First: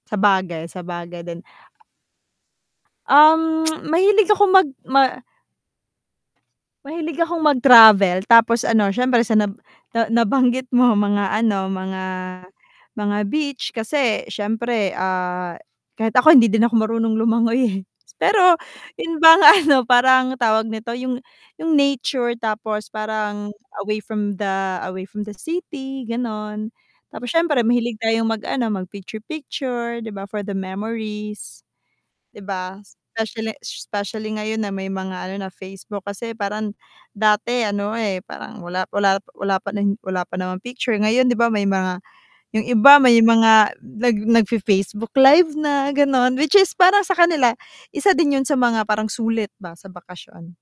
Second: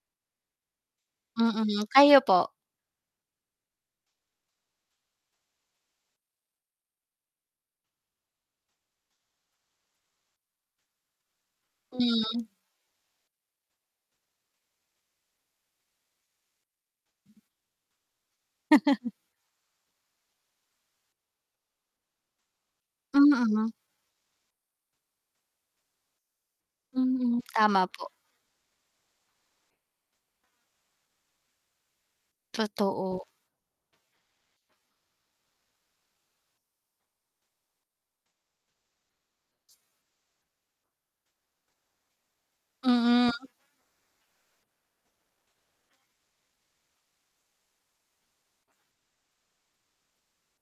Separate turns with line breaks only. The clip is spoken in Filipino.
Sabagay, sabagay din.
Mm, kayo po?
Um, mahilig ako mag ma mahilig akong mag-travel, tapos ano siyempre sa nab na nabanggit mo mga ano, mga,
Hmm.
mga beach, kasi siyempre ah, kahit ako hindi din ako marunong lumangoy eh. Pero yun bang ano parang tawag nito, yung yung nature tapos parang
Mm.
away from the, away from the city ganon. Tapos
Mm,
siyempre
tama
mahilig
po.
tayong mag ano mag picture-picture, 'di ba for the memories. 'Di ba,
Totoo.
specially specially ngayon na may mga ano na Facebook kasi parang, dati ano, eh, parang wala wala wala pa n wala pa rin wala pa naman picture ngayon 'di ba may mga yung iba may
Mm.
mga nag nagfi-Facebook live na, gano'n which is para sa kanila isa din yun sa mga parang sulit ba sa bakasyon.